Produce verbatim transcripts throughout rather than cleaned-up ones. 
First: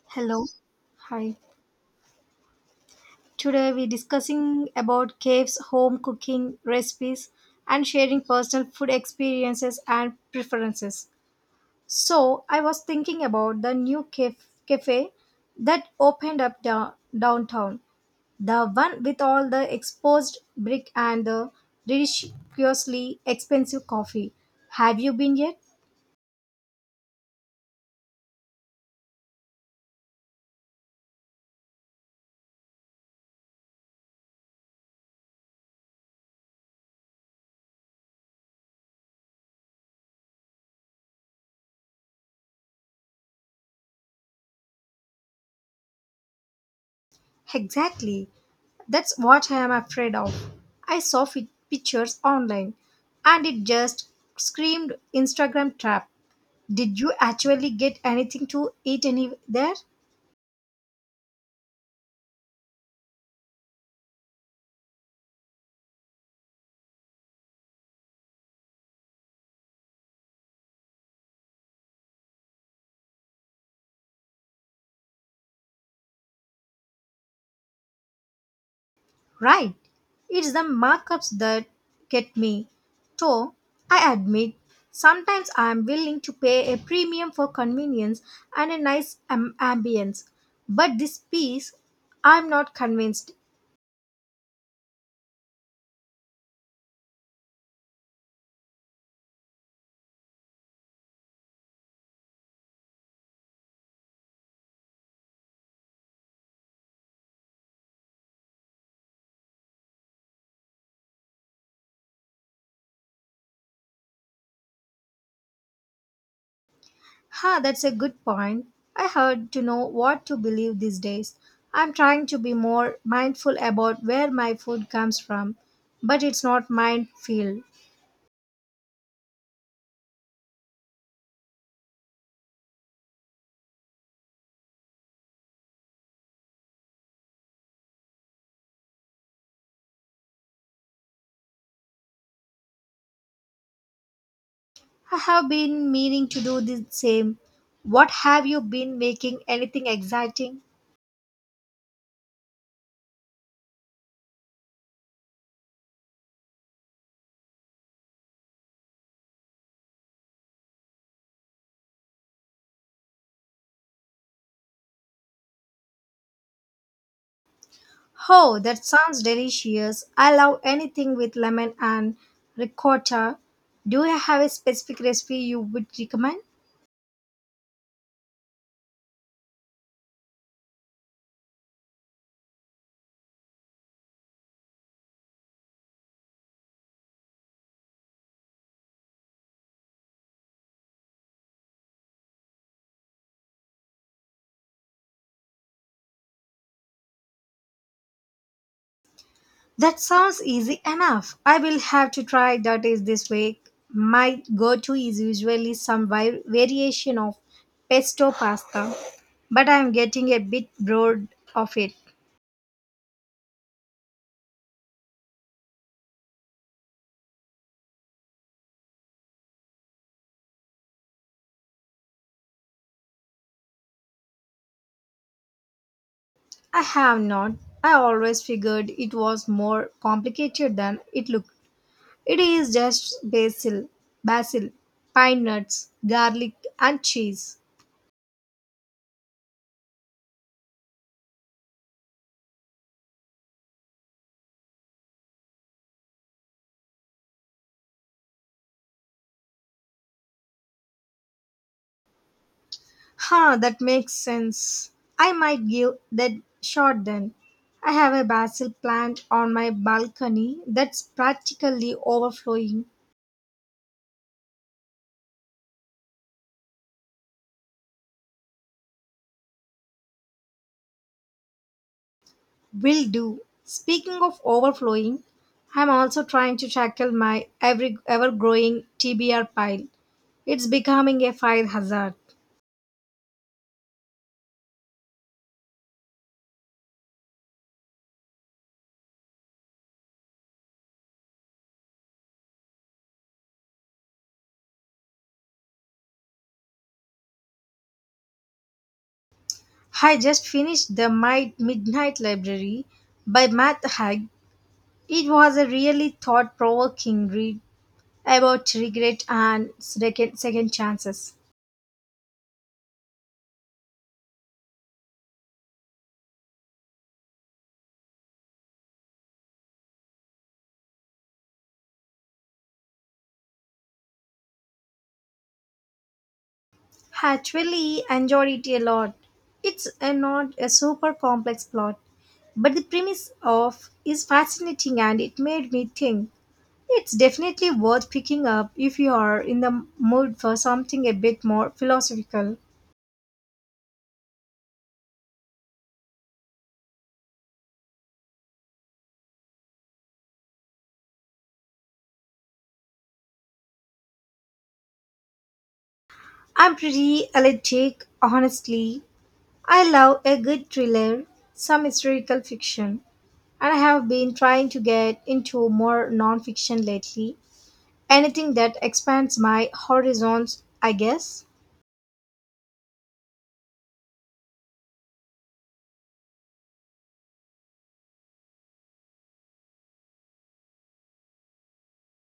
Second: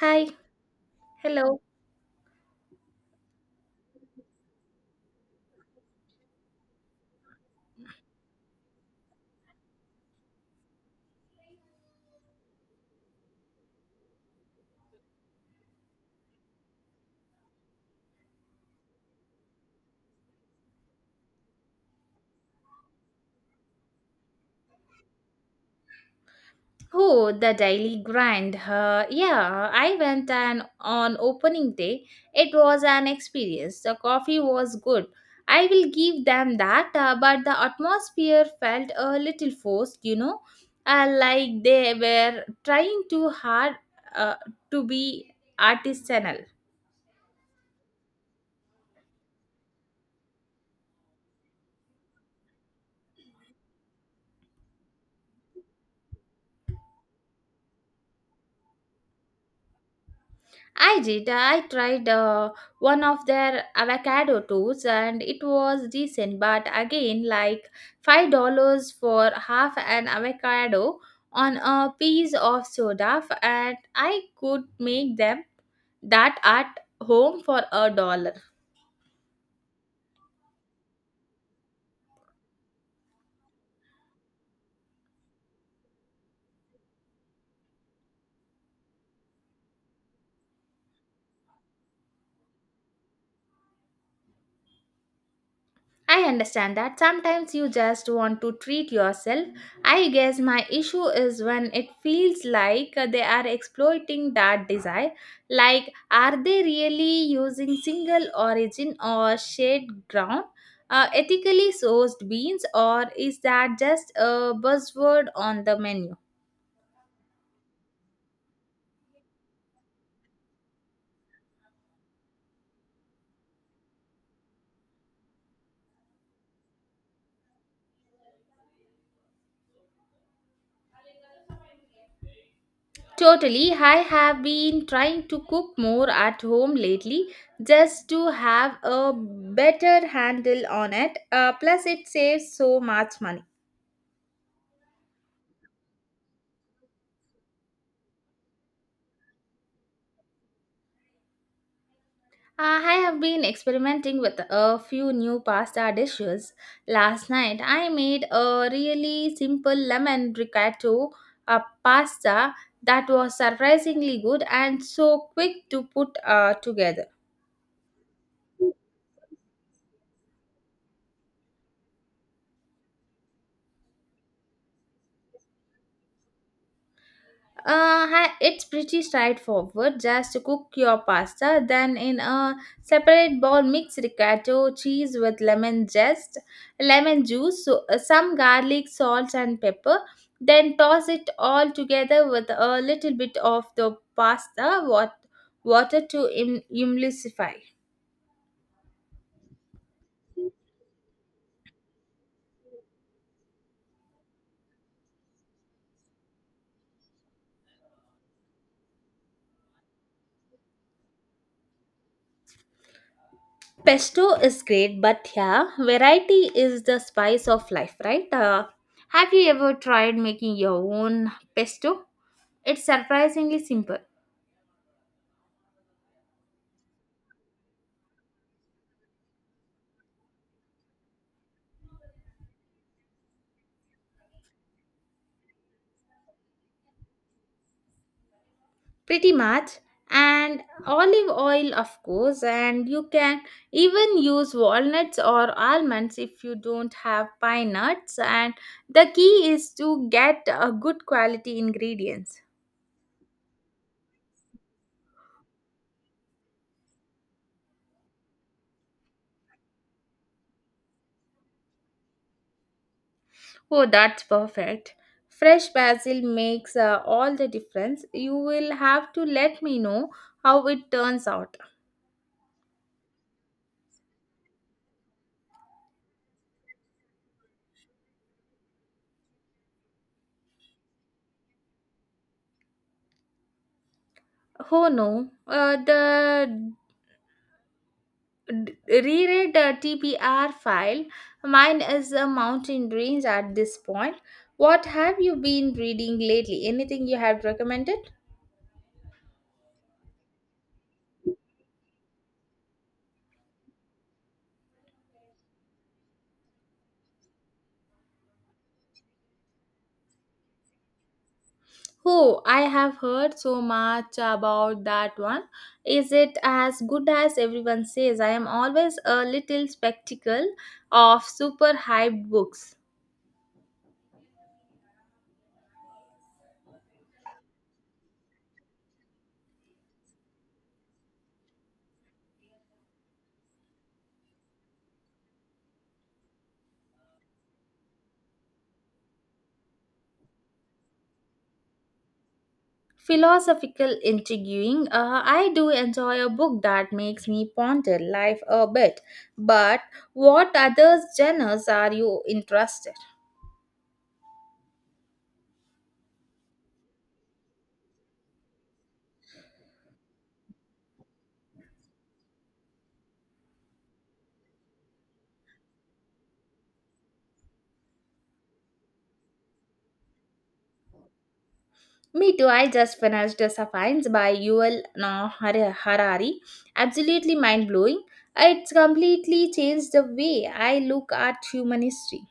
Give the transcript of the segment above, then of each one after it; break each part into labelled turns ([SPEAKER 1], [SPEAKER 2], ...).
[SPEAKER 1] Hi.
[SPEAKER 2] Hello. Hi.
[SPEAKER 1] Hello.
[SPEAKER 2] Today we're discussing about caves, home cooking recipes, and sharing personal food experiences and preferences. So I was thinking about the new caf- cafe that opened up da- downtown. The one with all the exposed brick and the ridiculously expensive coffee. Have you been yet?
[SPEAKER 1] Oh, the daily grind. Uh, yeah, I went and on opening day. It was an experience. The coffee was good. I will give them that, uh, but the atmosphere felt a little forced, you know, uh, like they were trying too hard uh, to be artisanal.
[SPEAKER 2] Exactly. That's what I am afraid of. I saw fi- pictures online and it just screamed Instagram trap. Did you actually get anything to eat any there?
[SPEAKER 1] I did. I tried uh, one of their avocado toast, and it was decent, but again, like five dollars for half an avocado on a piece of soda, f- and I could make them that at home for a dollar.
[SPEAKER 2] Right. It's the markups that get me. So, I admit, sometimes I am willing to pay a premium for convenience and a nice am- ambience. But this piece, I'm not convinced.
[SPEAKER 1] I understand that sometimes you just want to treat yourself. I guess my issue is when it feels like they are exploiting that desire. Like, are they really using single origin or shade ground? Uh, ethically sourced beans, or is that just a buzzword on the menu?
[SPEAKER 2] Ha, that's a good point. I heard to know what to believe these days. I'm trying to be more mindful about where my food comes from, but it's not minefield.
[SPEAKER 1] Totally. I have been trying to cook more at home lately just to have a better handle on it. Uh, plus, it saves so much money.
[SPEAKER 2] I have been meaning to do the same. What have you been making? Anything exciting?
[SPEAKER 1] Uh, I have been experimenting with a few new pasta dishes. Last night, I made a really simple lemon ricotta uh, pasta that was surprisingly good and so quick to put uh, together.
[SPEAKER 2] Oh, that sounds delicious. I love anything with lemon and ricotta. Do you have a specific recipe you would recommend?
[SPEAKER 1] Uh, hi- it's pretty straightforward. Just cook your pasta, then in a separate bowl, mix ricotta cheese with lemon zest, lemon juice, so, uh, some garlic, salt, and pepper. Then toss it all together with a little bit of the pasta wat- water to im- emulsify.
[SPEAKER 2] That sounds easy enough. I will have to try that is this week. My go-to is usually some vi- variation of pesto pasta, but I am getting a bit bored of it.
[SPEAKER 1] Pesto is great, but yeah, variety is the spice of life, right? Uh, have you ever tried making your own pesto? It's surprisingly simple.
[SPEAKER 2] I have not. I always figured it was more complicated than it looked. It is just basil, basil, pine nuts, garlic, and cheese.
[SPEAKER 1] Pretty much. And olive oil, of course, and you can even use walnuts or almonds if you don't have pine nuts. And the key is to get a good quality ingredients.
[SPEAKER 2] Huh, that makes sense. I might give that shot then. I have a basil plant on my balcony that's practically overflowing.
[SPEAKER 1] Oh, that's perfect. Fresh basil makes uh, all the difference. You will have to let me know how it turns out.
[SPEAKER 2] Will do. Speaking of overflowing, I'm also trying to tackle my every ever growing T B R pile. It's becoming a fire hazard.
[SPEAKER 1] Oh no, uh, the d- reread the T P R file. Mine is a mountain range at this point. What have you been reading lately? Anything you have recommended?
[SPEAKER 2] I just finished the My Midnight Library by Matt Haig. It was a really thought provoking read about regret and second, second chances.
[SPEAKER 1] Oh, I have heard so much about that one. Is it as good as everyone says? I am always a little skeptical of super hyped books.
[SPEAKER 2] I actually enjoyed it a lot. It's a, not a super complex plot, but the premise of is fascinating and it made me think. It's definitely worth picking up if you are in the mood for something a bit more philosophical.
[SPEAKER 1] Philosophical, intriguing. uh, I do enjoy a book that makes me ponder life a bit, but what other genres are you interested?
[SPEAKER 2] I'm pretty allergic, honestly. I love a good thriller, some historical fiction, and I have been trying to get into more non-fiction lately. Anything that expands my horizons, I guess.
[SPEAKER 1] Me too. I just finished the Sapiens* by Yuval Noah Har- Harari. Absolutely mind-blowing. It's completely changed the way I look at human history.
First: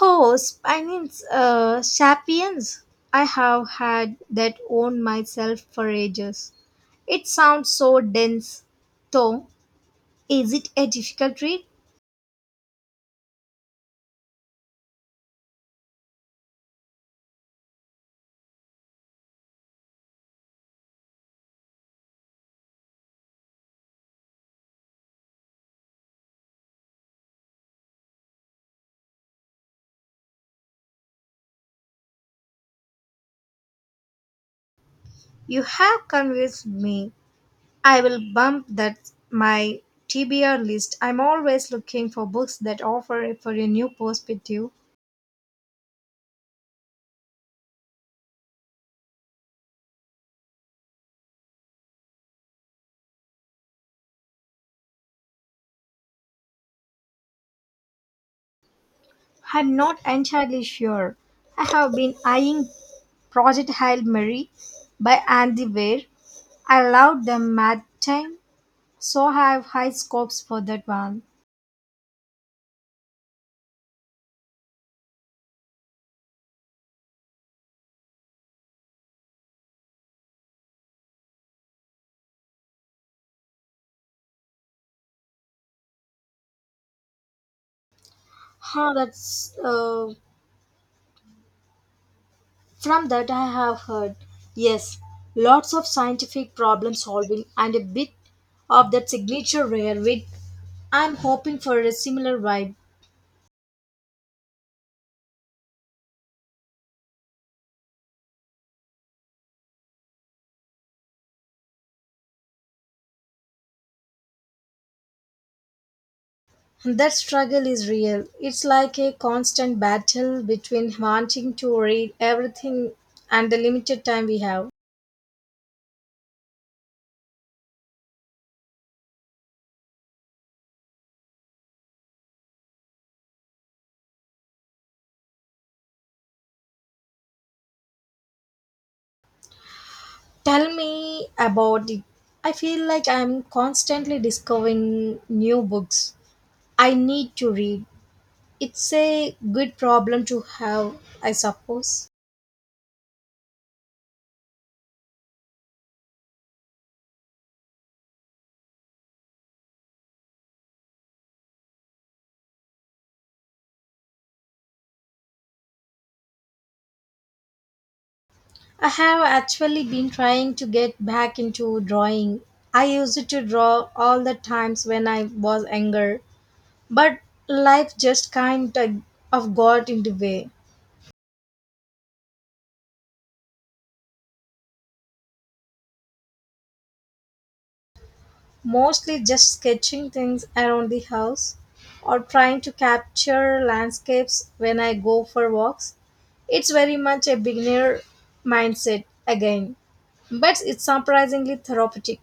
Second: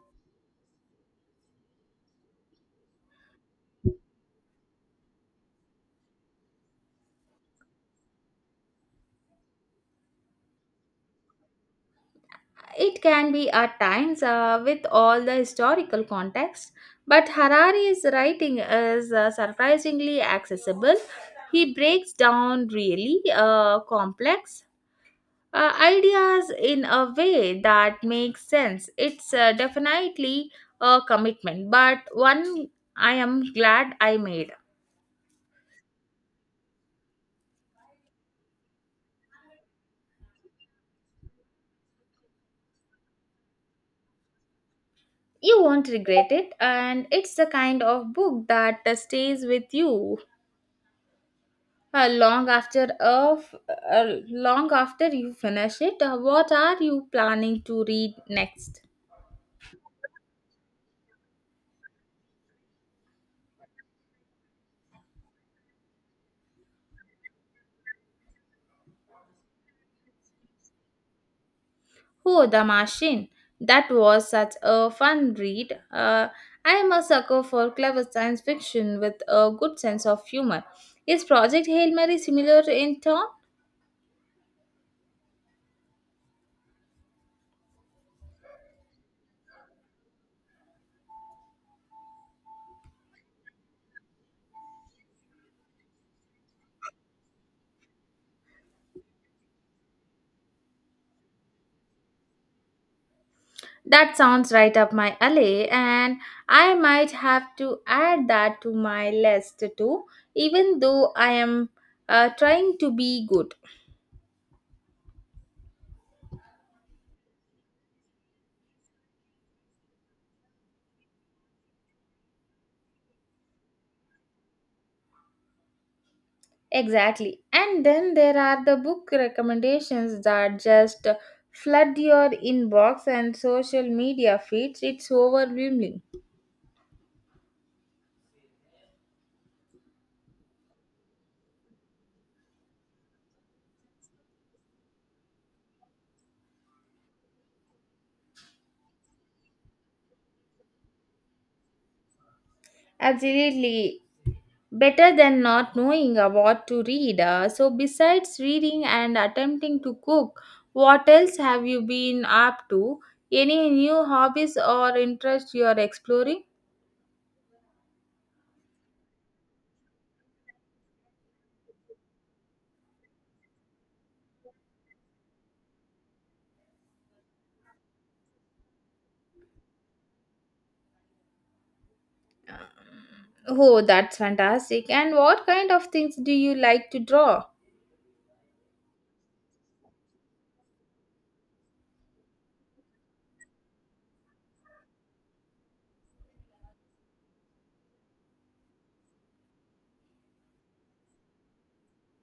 [SPEAKER 2] Oh, Spinings, uh, Sapiens. I have had that on myself for ages. It sounds so dense. Though, is it a difficult read?
[SPEAKER 1] It can be at times uh, with all the historical context, but Harari's writing is uh, surprisingly accessible. He breaks down really uh, complex uh, ideas in a way that makes sense. It's uh, definitely a commitment, but one I am glad I made.
[SPEAKER 2] You have convinced me. I will bump that my T B R list. I'm always looking for books that offer for a new perspective.
[SPEAKER 1] You won't regret it, and it's the kind of book that uh, stays with you Uh, long after of uh, long after you finish it. Uh, what are you planning to read next?
[SPEAKER 2] I'm not entirely sure. I have been eyeing Project Hail Mary by Andy Weir. I loved the mad time, so I have high scopes for that one.
[SPEAKER 1] Oh, The Machine. That was such a fun read. Uh, I am a sucker for clever science fiction with a good sense of humor. Is Project Hail Mary similar in tone?
[SPEAKER 2] Huh, that's uh, from that I have heard. Yes, lots of scientific problem solving and a bit of that signature rare wit. I'm hoping for a similar vibe.
[SPEAKER 1] That sounds right up my alley, and I might have to add that to my list too, even though I am uh, trying to be good.
[SPEAKER 2] That struggle is real. It's like a constant battle between wanting to read everything and the limited time we have.
[SPEAKER 1] Exactly. And then there are the book recommendations that just flood your inbox and social media feeds. It's overwhelming.
[SPEAKER 2] Tell me about it. I feel like I'm constantly discovering new books I need to read. It's a good problem to have, I suppose.
[SPEAKER 1] Absolutely. Better than not knowing uh, what to read. Uh, so, besides reading and attempting to cook, what else have you been up to? Any new hobbies or interests you are exploring?
[SPEAKER 2] I have actually been trying to get back into drawing. I used to draw all the times when I was younger, but life just kind of of got in the way.
[SPEAKER 1] Uh, Oh, that's fantastic. And what kind of things do you like to draw?
[SPEAKER 2] Mostly just sketching things around the house or trying to capture landscapes when I go for walks. It's very much a beginner mindset again, but it's surprisingly therapeutic.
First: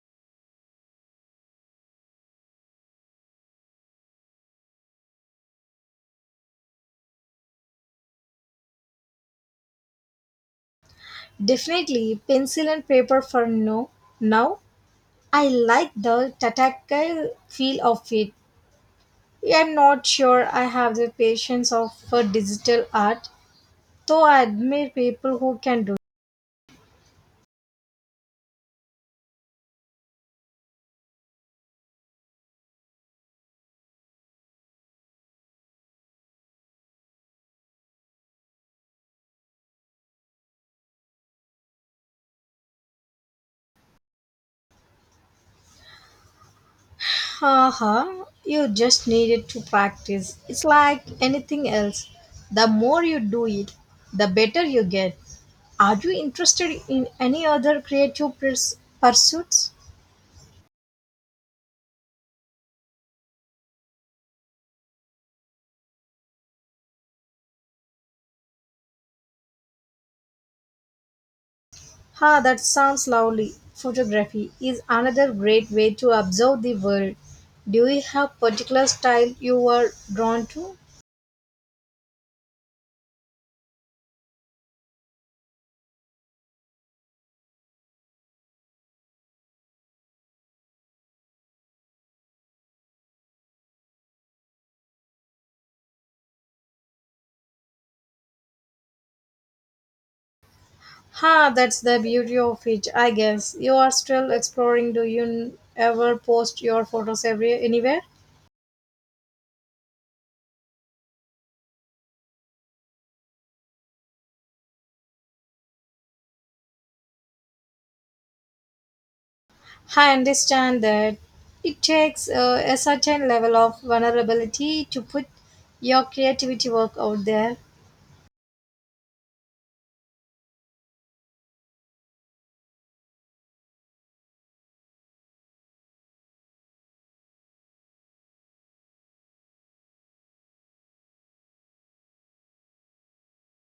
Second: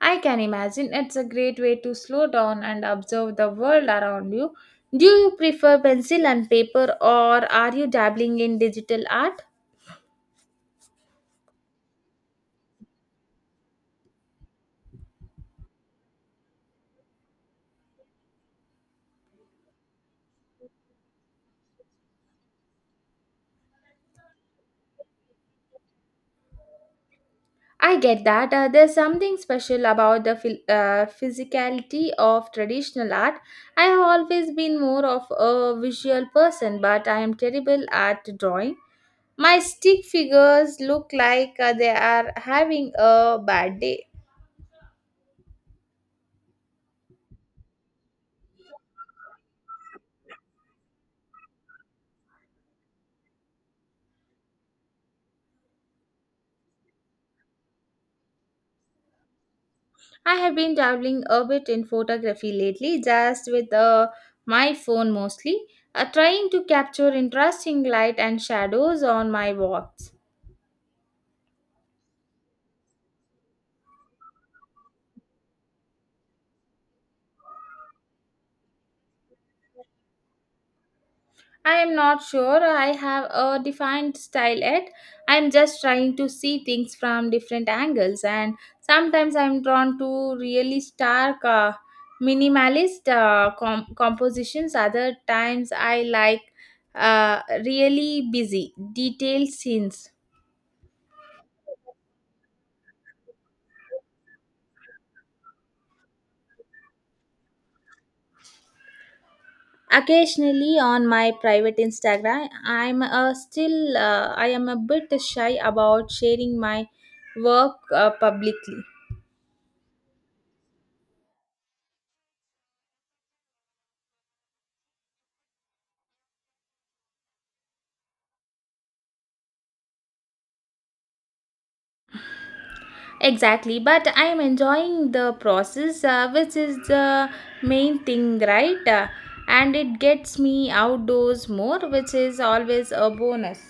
[SPEAKER 1] I can imagine it's a great way to slow down and observe the world around you. Do you prefer pencil and paper, or are you dabbling in digital art?
[SPEAKER 2] Definitely pencil and paper for no. Now I like the tactile feel of it. I'm not sure I have the patience of for digital art. So I admire people who can do.
[SPEAKER 1] I get that. Uh, there's something special about the phil- uh, physicality of traditional art. I have always been more of a visual person, but I am terrible at drawing. My stick figures look like uh, they are having a bad day.
[SPEAKER 2] Haha, you just needed to practice. It's like anything else. The more you do it, the better you get. Are you interested in any other creative purs- pursuits?
[SPEAKER 1] I have been dabbling a bit in photography lately, just with uh, my phone mostly, uh, trying to capture interesting light and shadows on my walks.
[SPEAKER 2] Ha, that sounds lovely. Photography is another great way to observe the world. Do you have particular style you are drawn to?
[SPEAKER 1] I am not sure I have a defined style yet. I am just trying to see things from different angles, and sometimes I am drawn to really stark, uh, minimalist uh, com- compositions. Other times I like uh, really busy, detailed scenes.
[SPEAKER 2] Ha, that's the beauty of it, I guess. You are still exploring. Do you n- ever post your photos every anywhere?
[SPEAKER 1] Occasionally on my private Instagram. i'm uh, still uh, I am a bit shy about sharing my work uh, publicly.
[SPEAKER 2] I understand that it takes uh, a certain level of vulnerability to put your creativity work out there.
[SPEAKER 1] Exactly, but I am enjoying the process, uh, which is the main thing, right? Uh, and it gets me outdoors more, which is always a bonus.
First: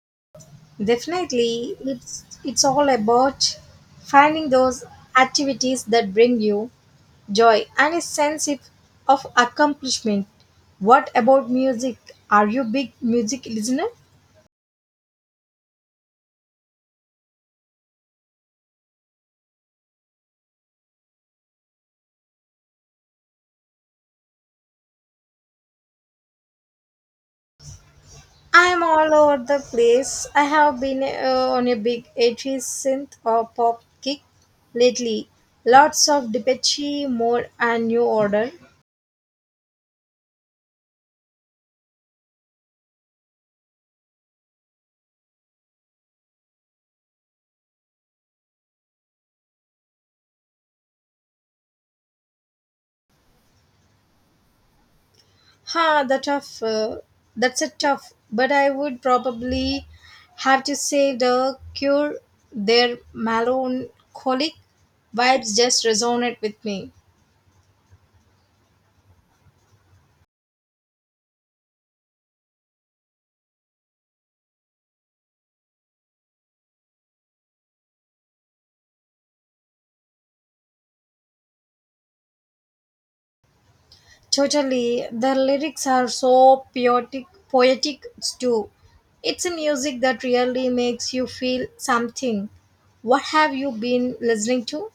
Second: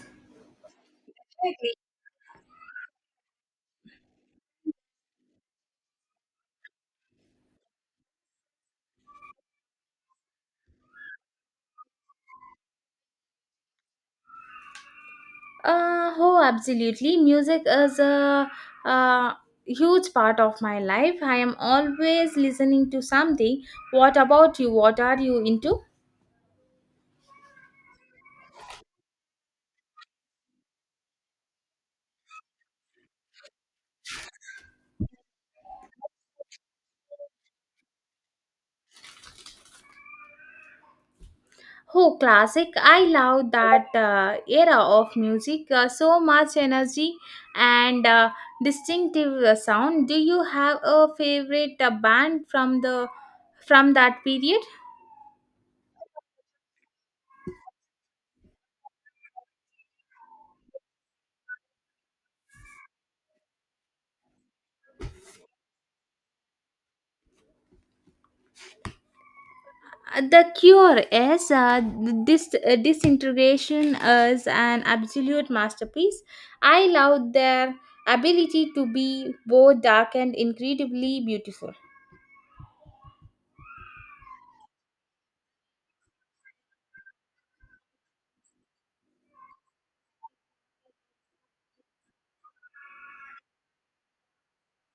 [SPEAKER 2] Definitely, it's it's all about finding those activities that bring you joy and a sense if- of accomplishment. What about music? Are you a big music listener?
[SPEAKER 1] Uh, oh, absolutely. Music is a, uh huge part of my life. I am always listening to something. What about you? What are you into?
[SPEAKER 2] I'm all over the place. I have been uh, on a big eighties synth or pop kick lately. Lots of Depeche Mode and New Order.
[SPEAKER 1] Oh, classic. I love that uh, era of music. Uh, so much energy and uh, distinctive uh, sound. Do you have a favorite uh, band from the from that period?
[SPEAKER 2] Ha, that tough. Uh, that's a tough. But I would probably have to say the Cure. Their melancholic vibes just resonate with me.
[SPEAKER 1] The Cure is uh, this uh, Disintegration is an absolute masterpiece. I love their ability to be both dark and incredibly beautiful.
[SPEAKER 2] Totally. The lyrics are so poetic, poetic too. It's a music that really makes you feel something. What have you been listening to?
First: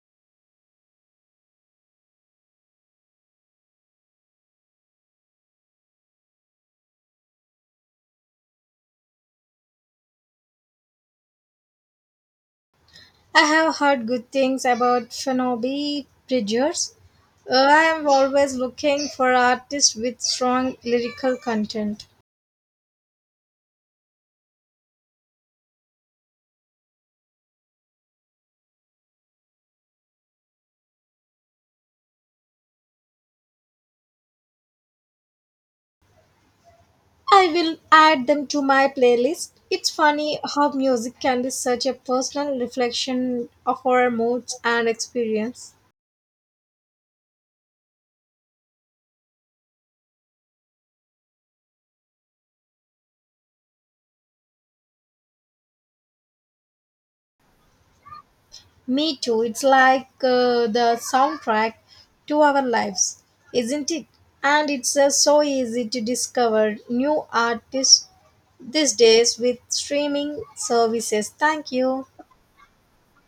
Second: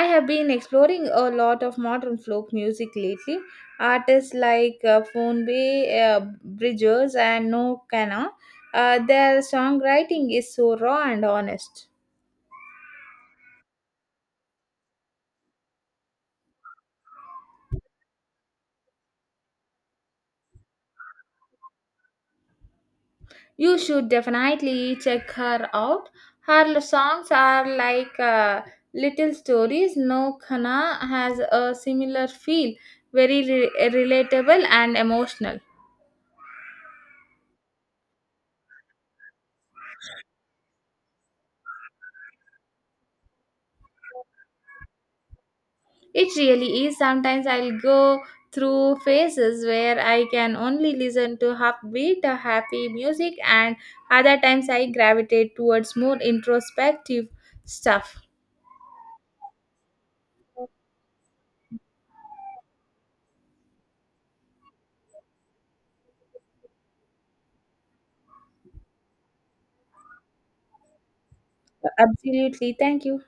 [SPEAKER 1] I have been exploring a lot of modern folk music lately, artists like uh, Fonbe, uh, Bridges and No Kana. Uh, their songwriting is so raw and honest.
[SPEAKER 2] I have heard good things about Phoebe Bridgers. Uh, I am always looking for artists with strong lyrical content.
[SPEAKER 1] You should definitely check her out. Her songs are like uh, little stories. No Khana has a similar feel, very re- relatable and emotional.
[SPEAKER 2] I will add them to my playlist. It's funny how music can be such a personal reflection of our moods and experience.
[SPEAKER 1] It really is. Sometimes I'll go through phases where I can only listen to upbeat, uh, happy music, and other times I gravitate towards more introspective stuff.
[SPEAKER 2] Me too. It's like uh, the soundtrack to our lives, isn't it? And it's uh, so easy to discover new artists these days with streaming services. Thank you.
[SPEAKER 1] Absolutely. Thank you.